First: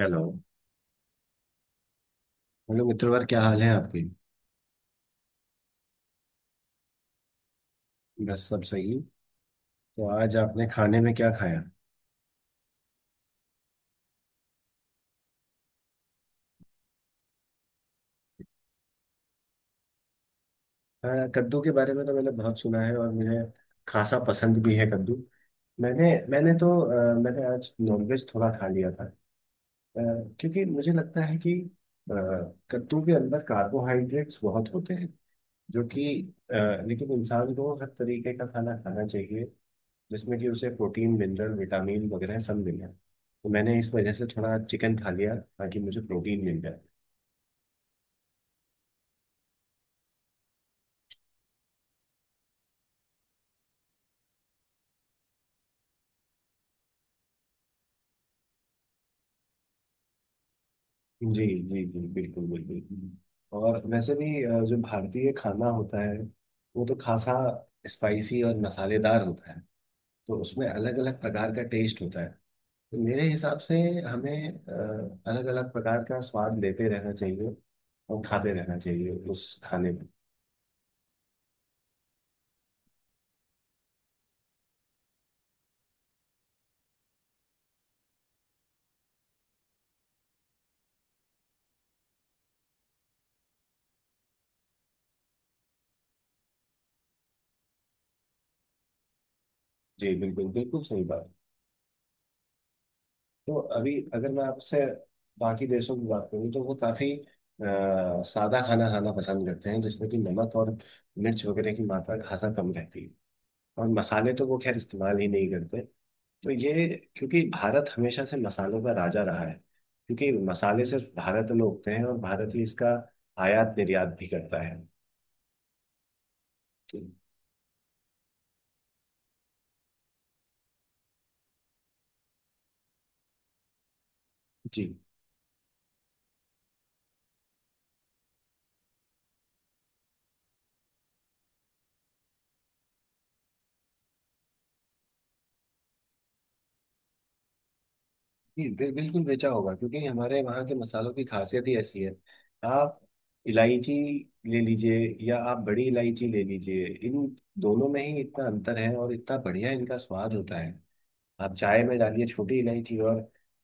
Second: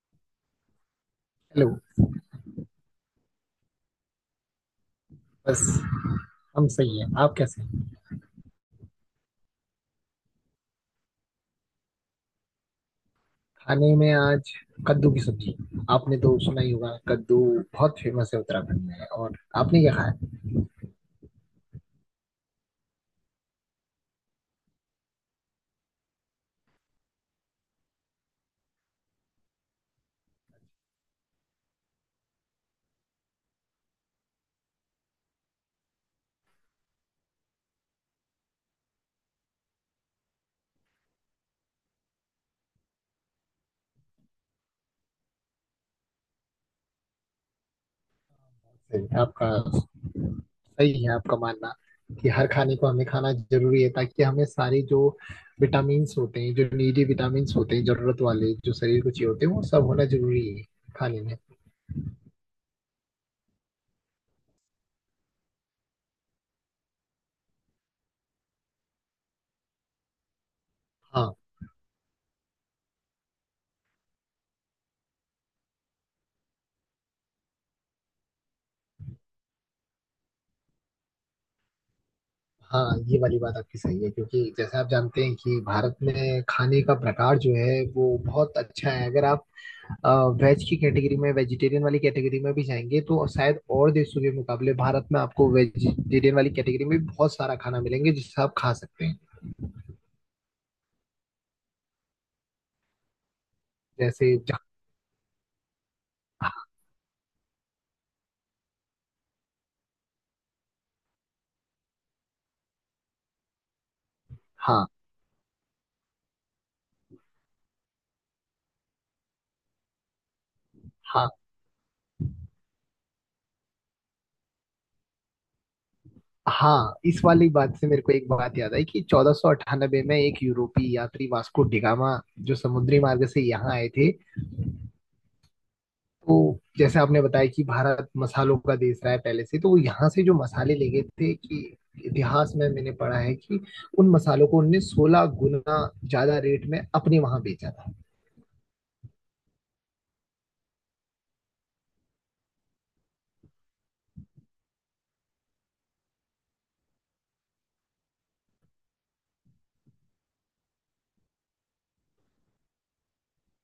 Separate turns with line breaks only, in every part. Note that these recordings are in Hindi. हेलो।
हेलो।
हेलो मित्रवर, क्या हाल है आपके?
बस हम सही है। आप कैसे हैं?
बस सब सही। तो आज आपने खाने में क्या खाया?
खाने में आज कद्दू की सब्जी। आपने तो सुना ही होगा, कद्दू बहुत फेमस है उत्तराखंड में। और आपने क्या खाया?
हाँ, कद्दू के बारे में तो मैंने बहुत सुना है और मुझे खासा पसंद भी है कद्दू। मैंने मैंने तो मैंने आज नॉनवेज थोड़ा खा लिया था। अ, क्योंकि मुझे लगता है कि अ, कद्दू के अंदर कार्बोहाइड्रेट्स बहुत होते हैं जो कि अ, लेकिन इंसान को हर तरीके का खाना खाना चाहिए, जिसमें कि उसे प्रोटीन, मिनरल, विटामिन वगैरह सब मिल रहा है। तो मैंने इस वजह से थोड़ा चिकन खा लिया ताकि मुझे प्रोटीन मिल जाए।
सही, आपका सही है आपका मानना कि हर खाने को हमें खाना जरूरी है, ताकि हमें सारे जो विटामिन्स होते हैं, जो नीडी विटामिन्स होते हैं, जरूरत वाले जो शरीर को चाहिए होते हैं, वो सब होना जरूरी है खाने
जी
में।
जी जी, बिल्कुल बिल्कुल। और वैसे भी जो भारतीय खाना होता है वो तो खासा स्पाइसी और मसालेदार होता है। तो उसमें अलग अलग
हाँ।
प्रकार का टेस्ट होता है। तो मेरे हिसाब से हमें अलग अलग प्रकार का स्वाद लेते रहना चाहिए और खाते रहना चाहिए उस खाने में।
हाँ, ये वाली बात आपकी सही है, क्योंकि जैसे आप जानते हैं कि भारत में खाने का प्रकार जो है वो बहुत अच्छा है। अगर आप वेज की कैटेगरी में, वेजिटेरियन वाली कैटेगरी में भी जाएंगे तो शायद और देशों के मुकाबले भारत में आपको वेजिटेरियन वाली कैटेगरी में भी बहुत सारा खाना मिलेंगे जिससे आप खा सकते हैं।
जी बिल्कुल, बिल्कुल सही बात। तो अभी अगर
जैसे
मैं
ज-
आपसे बाकी देशों की बात करूँ तो वो काफी सादा खाना खाना पसंद करते हैं, जिसमें कि नमक और मिर्च वगैरह की मात्रा खासा कम रहती है। और मसाले तो वो खैर
हाँ।
इस्तेमाल ही नहीं करते। तो ये क्योंकि भारत हमेशा से मसालों का राजा रहा है, क्योंकि मसाले सिर्फ
हाँ।
भारत में उगते हैं और भारत ही इसका आयात निर्यात भी करता है।
हाँ,
तो-
इस वाली बात से मेरे को एक बात याद आई कि 1498 में एक यूरोपीय यात्री वास्को डिगामा जो समुद्री मार्ग से यहाँ आए थे।
जी।
तो जैसे आपने बताया कि भारत मसालों का देश रहा है पहले से, तो वो यहाँ से जो मसाले ले गए थे, कि इतिहास में मैंने पढ़ा है कि उन मसालों को उनने 16 गुना ज्यादा रेट में अपने वहां बेचा था।
बिल्कुल बेचा होगा, क्योंकि हमारे वहाँ के मसालों की खासियत ही ऐसी है। आप इलायची ले लीजिए या आप बड़ी इलायची ले लीजिए, इन दोनों में ही इतना अंतर है और इतना बढ़िया इनका स्वाद होता है। आप चाय में डालिए छोटी इलायची, और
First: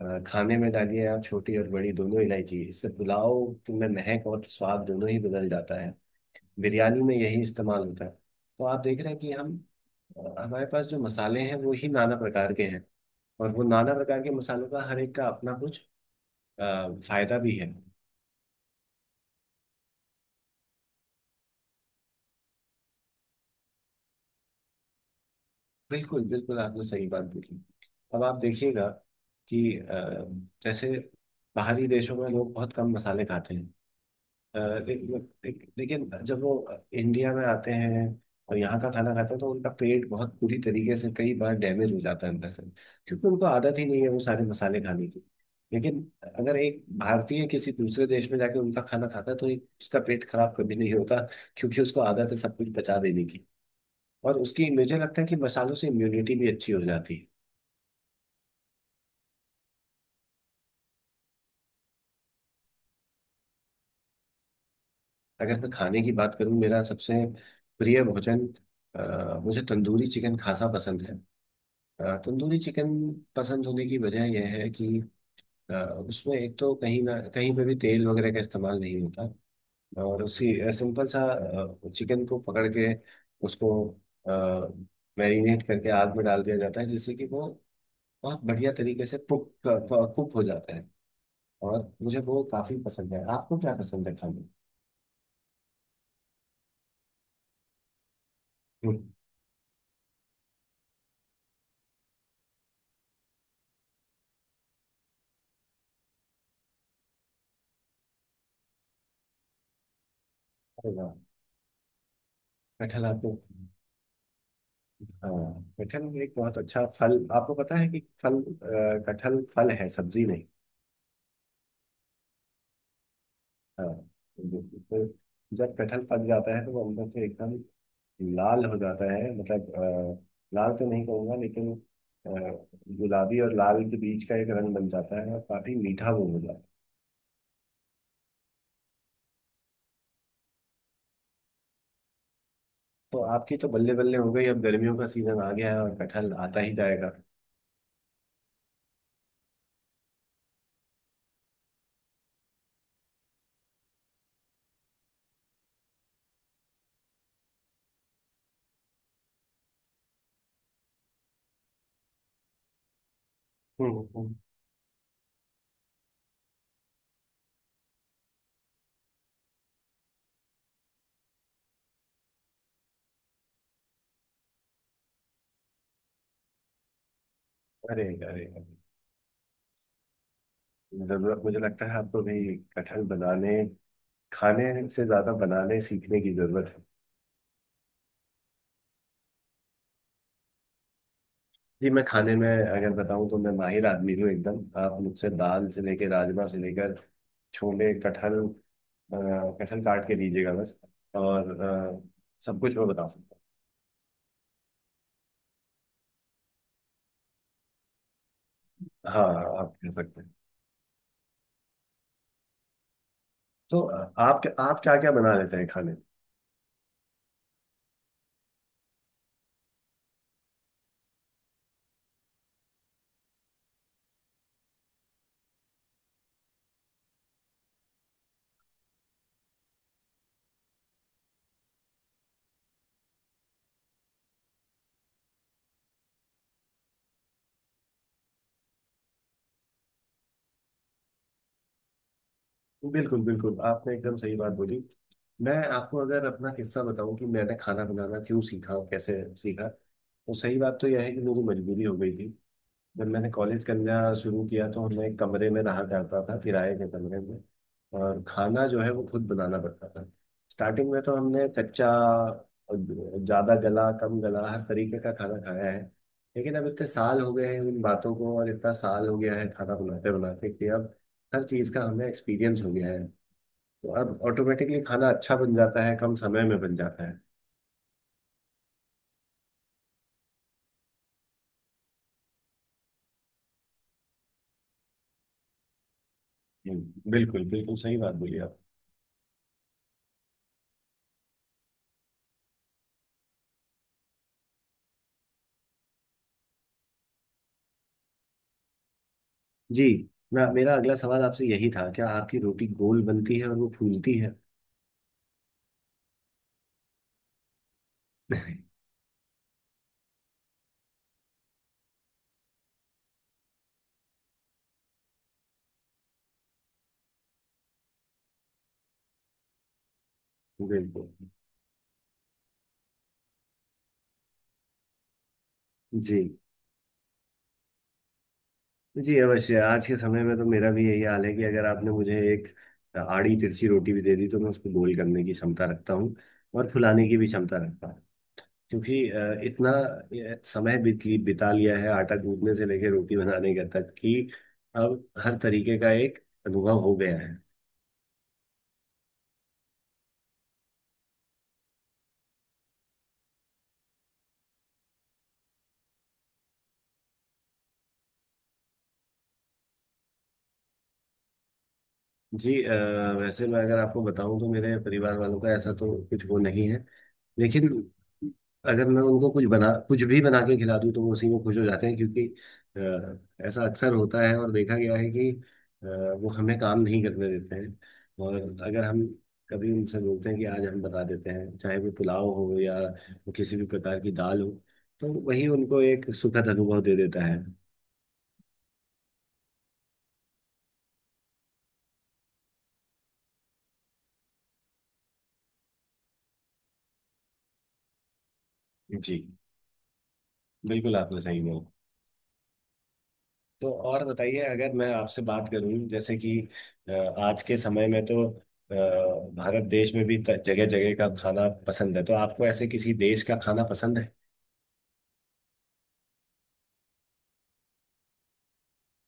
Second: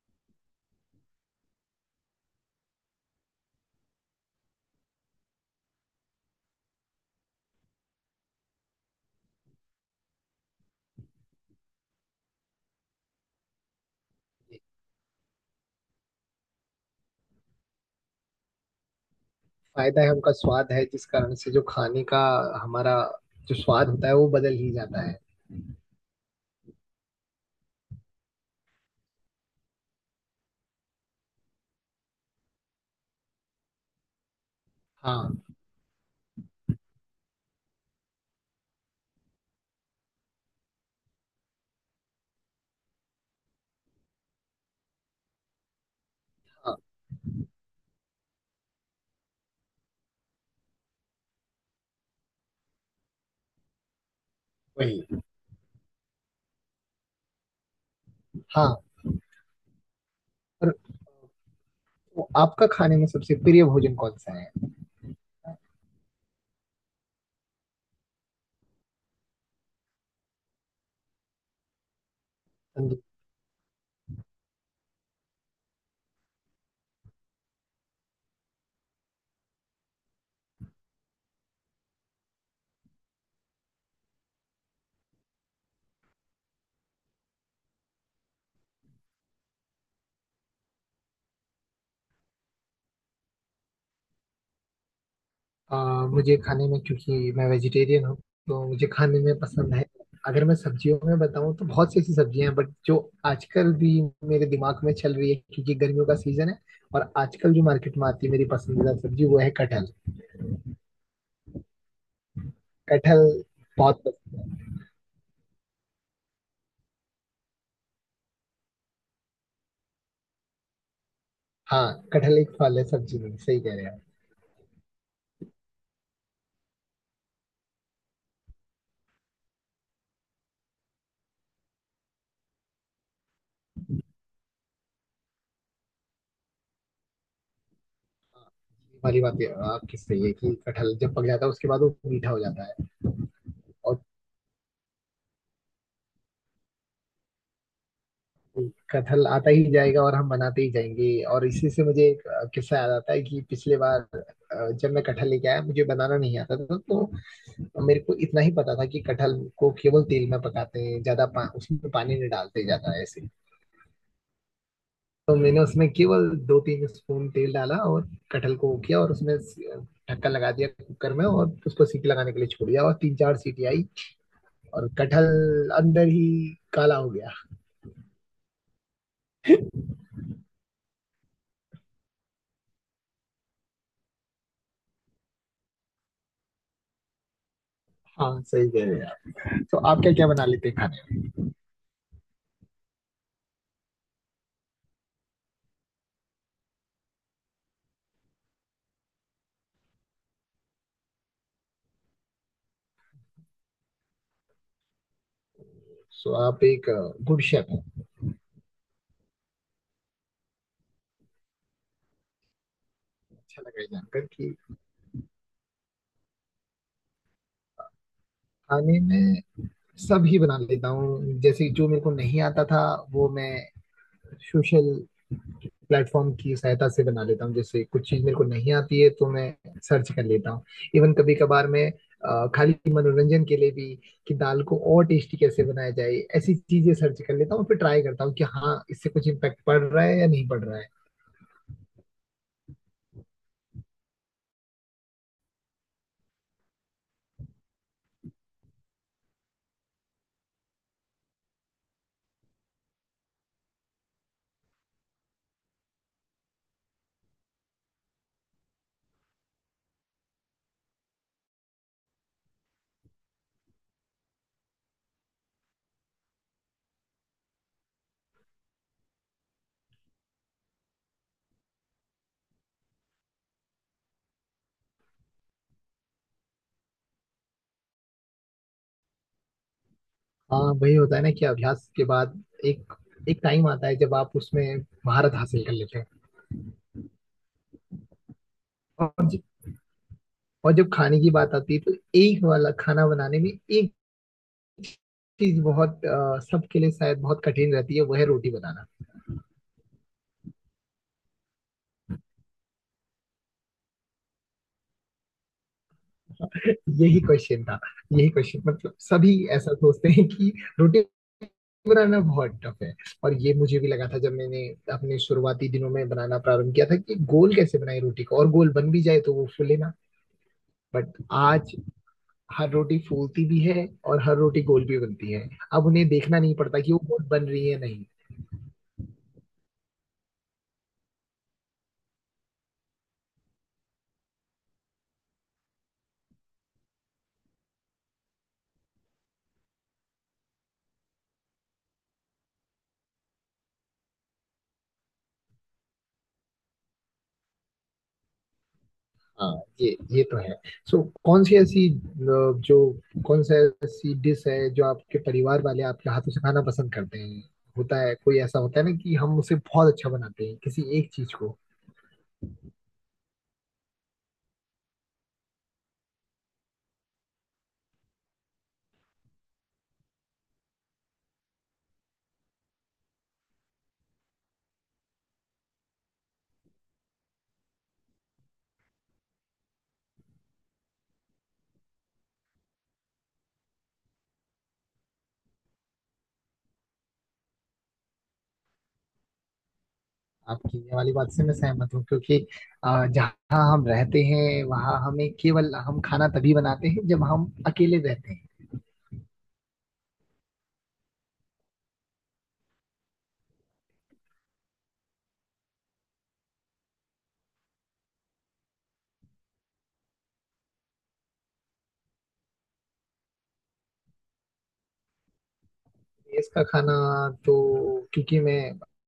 खाने में डालिए आप छोटी और बड़ी दोनों इलायची, इससे पुलाव में महक और स्वाद दोनों ही बदल जाता है। बिरयानी में यही इस्तेमाल होता है। तो आप देख रहे हैं कि हम हमारे पास जो मसाले हैं वो ही नाना प्रकार के हैं। और वो नाना प्रकार के मसालों का हर एक का अपना कुछ अ, फायदा भी है।
फायदा है, उनका स्वाद है, जिस कारण से जो खाने का हमारा जो स्वाद होता है वो बदल ही जाता है।
बिल्कुल बिल्कुल, आपने सही बात बोली। अब आप देखिएगा कि जैसे बाहरी देशों में लोग बहुत कम मसाले खाते हैं। अ, ले-
हाँ।
ले- लेकिन जब वो इंडिया में आते हैं और यहाँ का खाना खाते हैं तो उनका पेट बहुत बुरी तरीके से कई बार डैमेज हो जाता है अंदर से, क्योंकि उनको आदत ही नहीं है वो सारे मसाले खाने की। लेकिन अगर
हाँ।
एक भारतीय किसी दूसरे देश में जाके उनका खाना खाता है तो एक उसका पेट खराब कभी नहीं होता, क्योंकि उसको आदत है सब कुछ पचा देने की। और उसकी, मुझे
वही।
लगता है कि मसालों से इम्यूनिटी भी अच्छी हो जाती है।
हाँ। और तो आपका खाने में सबसे प्रिय भोजन कौन सा
अगर मैं खाने की बात करूँ, मेरा सबसे प्रिय भोजन, मुझे तंदूरी चिकन खासा पसंद है। तंदूरी
है?
चिकन पसंद होने की वजह यह है कि अ, उसमें एक तो कहीं ना कहीं पे भी तेल वगैरह का इस्तेमाल नहीं होता। और उसी सिंपल सा चिकन को पकड़ के उसको मैरिनेट करके आग में डाल दिया जाता है, जिससे कि वो बहुत बढ़िया तरीके से कुक कुक हो जाता है। और मुझे वो काफी पसंद है। आपको क्या पसंद है खाने में?
मुझे खाने में, क्योंकि मैं वेजिटेरियन हूँ, तो मुझे
हम्म।
खाने में पसंद है। अगर मैं सब्जियों में बताऊँ तो बहुत सी ऐसी सब्जियां हैं, बट जो आजकल भी मेरे दिमाग में चल रही है क्योंकि गर्मियों का सीजन है, और आजकल जो मार्केट में आती है मेरी पसंदीदा सब्जी, वो है कटहल।
अरे वाह, कटहल
कटहल
आपको?
बहुत पसंद।
हाँ कटहल में एक बहुत अच्छा फल, आपको पता है कि फल, कटहल फल है सब्जी नहीं।
हाँ, कटहल एक फल है, सब्जी नहीं। सही कह रहे
हाँ।
हैं आप।
तो जब कटहल पक जाता है तो वो अंदर से एकदम लाल हो जाता है, मतलब लाल तो नहीं कहूँगा लेकिन अ, गुलाबी और लाल के बीच का एक रंग बन जाता है और काफी मीठा वो हो जाता है।
आपकी सही है कि कटहल जब पक जाता है उसके बाद वो मीठा हो जाता है।
तो आपकी तो बल्ले
और
बल्ले हो गई, अब गर्मियों का सीजन आ गया है और कटहल आता ही जाएगा।
कथल आता ही जाएगा और हम बनाते ही जाएंगे। और इसी से मुझे एक किस्सा याद आता है कि पिछले बार जब मैं कटहल लेके आया मुझे बनाना नहीं आता था, तो मेरे को इतना ही पता था कि कटहल को केवल तेल में पकाते हैं ज्यादा, उसमें पानी नहीं डालते ज्यादा ऐसे।
हम्म हम्म।
तो मैंने उसमें केवल दो तीन स्पून तेल डाला और कटहल को वो किया, और उसमें ढक्कन लगा दिया कुकर में, और उसको सीटी लगाने के लिए छोड़ दिया, और तीन चार सीटी आई और कटहल अंदर ही काला हो गया।
अरे अरे अरे, जरूरत, मुझे लगता है आपको भी कटहल बनाने, खाने से ज़्यादा बनाने सीखने की ज़रूरत है।
हाँ, सही कह रहे हैं आप। तो आप क्या क्या बना लेते हैं खाने में?
जी मैं खाने में अगर बताऊं तो मैं माहिर आदमी हूँ एकदम। आप मुझसे दाल से लेकर, राजमा से लेकर, छोले, कटहल, कटहल काट के दीजिएगा बस, और सब कुछ मैं बता सकता
सो आप एक गुड शेफ हैं।
हूँ। हाँ, आप कह सकते हैं।
अच्छा
तो
लगा ये जानकर
आप
कि
आप क्या क्या बना लेते हैं खाने में?
खाने में सब ही बना लेता हूँ। जैसे जो मेरे को नहीं आता था वो मैं सोशल प्लेटफॉर्म की सहायता से बना लेता हूँ। जैसे कुछ चीज मेरे को नहीं आती है तो मैं सर्च कर लेता हूँ। इवन कभी कभार मैं खाली मनोरंजन के लिए भी, कि दाल को और टेस्टी कैसे बनाया जाए, ऐसी चीजें सर्च कर लेता हूँ, फिर ट्राई करता हूँ कि हाँ, इससे कुछ इम्पेक्ट पड़ रहा है या नहीं पड़ रहा है।
बिल्कुल बिल्कुल, आपने एकदम सही बात बोली। मैं आपको अगर अपना किस्सा बताऊं कि मैंने खाना बनाना क्यों सीखा और कैसे सीखा, तो सही बात तो यह है कि मेरी मजबूरी हो गई थी। जब मैंने कॉलेज करना शुरू किया तो मैं एक कमरे में रहा करता था, किराए के कमरे में। और खाना जो है वो खुद बनाना पड़ता था। स्टार्टिंग में तो हमने कच्चा, ज़्यादा गला, कम गला, हर तरीके का खाना खाया है। लेकिन अब इतने साल हो गए हैं उन बातों को, और इतना साल हो गया है खाना बनाते बनाते, कि अब हर चीज़ का हमें एक्सपीरियंस हो गया है। तो अब ऑटोमेटिकली खाना अच्छा बन जाता है, कम समय में बन जाता है।
हाँ वही होता है ना कि अभ्यास के बाद एक एक टाइम आता है जब आप उसमें महारत हासिल कर लेते हैं।
बिल्कुल बिल्कुल सही बात बोली आप।
और ज- और जब खाने की बात आती है तो एक वाला खाना बनाने में एक चीज बहुत, सबके लिए शायद बहुत कठिन रहती है, वो है रोटी बनाना।
जी ना, मेरा अगला सवाल आपसे यही था, क्या आपकी रोटी गोल बनती है और वो फूलती है?
यही क्वेश्चन था। यही क्वेश्चन, मतलब सभी ऐसा सोचते हैं कि रोटी बनाना बहुत टफ है। और ये मुझे भी लगा था जब मैंने अपने शुरुआती दिनों में बनाना प्रारंभ किया था, कि गोल कैसे बनाए रोटी को, और गोल बन भी जाए तो वो फूले ना।
बिल्कुल।
बट आज हर रोटी फूलती भी है और हर रोटी गोल भी बनती है। अब उन्हें
जी
देखना नहीं पड़ता कि वो गोल बन रही है नहीं।
जी अवश्य, आज के समय में तो मेरा भी यही हाल है कि अगर आपने मुझे एक आड़ी तिरछी रोटी भी दे दी तो मैं उसको गोल करने की क्षमता रखता हूँ और फुलाने की भी क्षमता रखता हूँ। क्योंकि इतना बिता लिया है आटा गूंदने से लेकर रोटी बनाने का तक कि अब हर तरीके का एक अनुभव हो गया है।
हाँ, ये तो है। सो, कौन सी ऐसी जो कौन सा ऐसी डिश है जो आपके परिवार वाले आपके हाथों से खाना पसंद करते हैं? होता है कोई ऐसा होता है ना कि हम उसे बहुत अच्छा बनाते हैं किसी एक चीज को।
जी वैसे मैं अगर आपको बताऊं तो मेरे परिवार वालों का ऐसा तो कुछ वो नहीं है। लेकिन अगर मैं उनको कुछ बना, कुछ भी बना के खिला दूं तो वो उसी में खुश हो जाते हैं, क्योंकि ऐसा अक्सर होता है और देखा गया है कि वो हमें काम नहीं करने देते हैं। और अगर हम कभी उनसे बोलते हैं कि आज हम बना देते हैं, चाहे वो पुलाव हो या वो किसी भी प्रकार की दाल हो, तो वही उनको एक सुखद अनुभव दे देता है।
आपकी ये वाली बात से मैं सहमत हूँ, क्योंकि जहाँ हम रहते हैं वहाँ हमें केवल, हम खाना तभी बनाते हैं जब हम अकेले रहते हैं।
जी बिल्कुल, आपने सही बोला। तो और बताइए, अगर मैं आपसे बात करूं जैसे कि अ, आज के समय में तो अ, भारत देश में भी जगह जगह का खाना पसंद है, तो आपको ऐसे किसी देश का खाना पसंद है?
देश का खाना, तो क्योंकि मैं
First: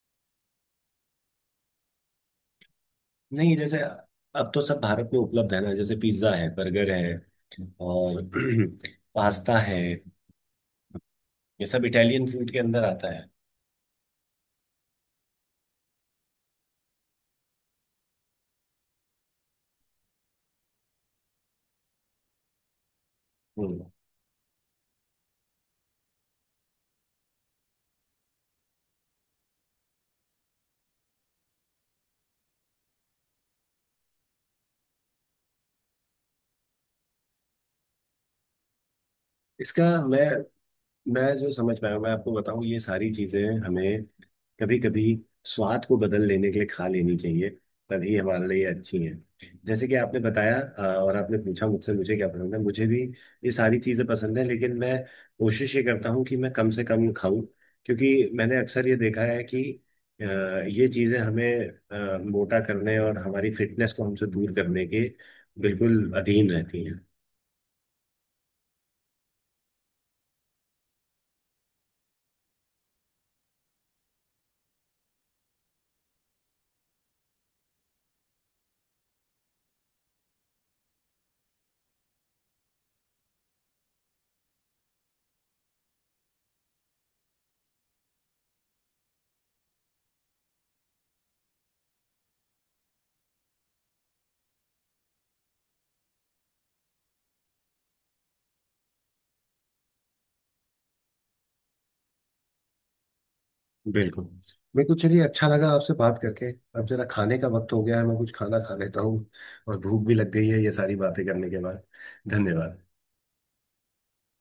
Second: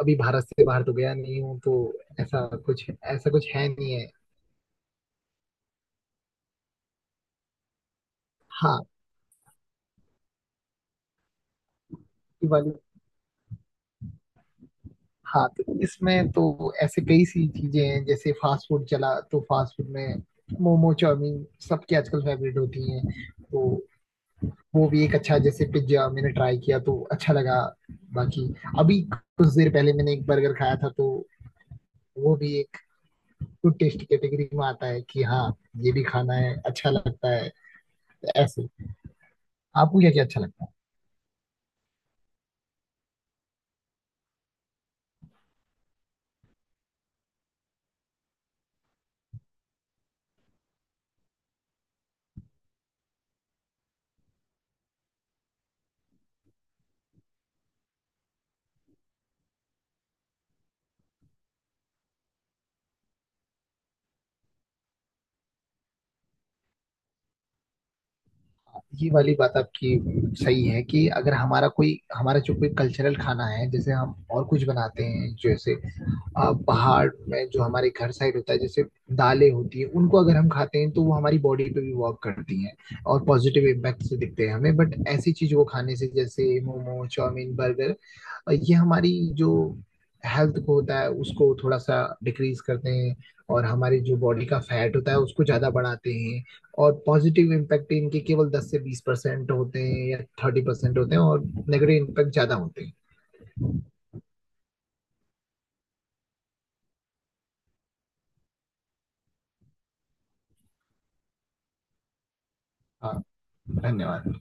अभी भारत से बाहर तो गया नहीं हूँ, तो ऐसा कुछ, ऐसा कुछ
नहीं,
है
जैसे
नहीं है।
अब तो सब भारत में उपलब्ध है ना, जैसे पिज्ज़ा है, बर्गर है, और
हाँ।
पास्ता है। ये सब इटालियन फूड के
दिवाली।
अंदर आता है।
हाँ, तो इसमें तो ऐसे कई सी चीजें हैं, जैसे फास्ट फूड चला तो फास्ट फूड में मोमो चाउमीन सबकी आजकल फेवरेट होती हैं, तो
हम्म।
वो भी एक अच्छा। जैसे पिज्जा मैंने ट्राई किया तो अच्छा लगा। बाकी अभी कुछ देर पहले मैंने एक बर्गर खाया था, तो वो भी एक गुड टेस्ट कैटेगरी में आता है, कि हाँ, ये भी खाना है, अच्छा लगता है ऐसे।
इसका,
आपको क्या
मैं
क्या अच्छा लगता है?
मैं जो समझ पाया हूँ, मैं आपको बताऊं, ये सारी चीजें हमें कभी कभी स्वाद को बदल लेने के लिए खा लेनी चाहिए, तभी हमारे लिए अच्छी है। जैसे कि आपने बताया और आपने पूछा मुझसे मुझे क्या पसंद है, मुझे भी ये सारी चीजें पसंद है। लेकिन मैं कोशिश ये करता हूँ कि मैं कम से कम खाऊं, क्योंकि मैंने अक्सर ये देखा है कि अ, ये चीजें हमें मोटा करने और हमारी फिटनेस को हमसे दूर करने के बिल्कुल अधीन रहती हैं।
ये वाली बात आपकी सही है, कि अगर हमारा कोई, हमारा जो कोई कल्चरल खाना है, जैसे हम और कुछ बनाते हैं जैसे पहाड़ में जो हमारे घर साइड होता है जैसे दालें होती है, उनको अगर हम खाते हैं तो वो हमारी बॉडी पे भी वर्क करती हैं और पॉजिटिव इम्पैक्ट से दिखते हैं हमें। बट ऐसी चीजों को खाने से, जैसे मोमो चाउमीन बर्गर, ये हमारी जो हेल्थ को होता है उसको थोड़ा सा डिक्रीज करते हैं, और हमारी जो बॉडी का फैट होता है उसको ज्यादा बढ़ाते हैं। और पॉजिटिव इम्पैक्ट इनके केवल 10 से 20% होते हैं या 30% होते हैं, और नेगेटिव इम्पैक्ट ज्यादा होते हैं।
बिल्कुल। मेरे को चलिए अच्छा लगा आपसे बात करके। अब जरा खाने का वक्त हो गया है, मैं कुछ खाना खा लेता हूँ। और भूख भी लग गई है ये सारी बातें करने के बाद। धन्यवाद।
हाँ, धन्यवाद।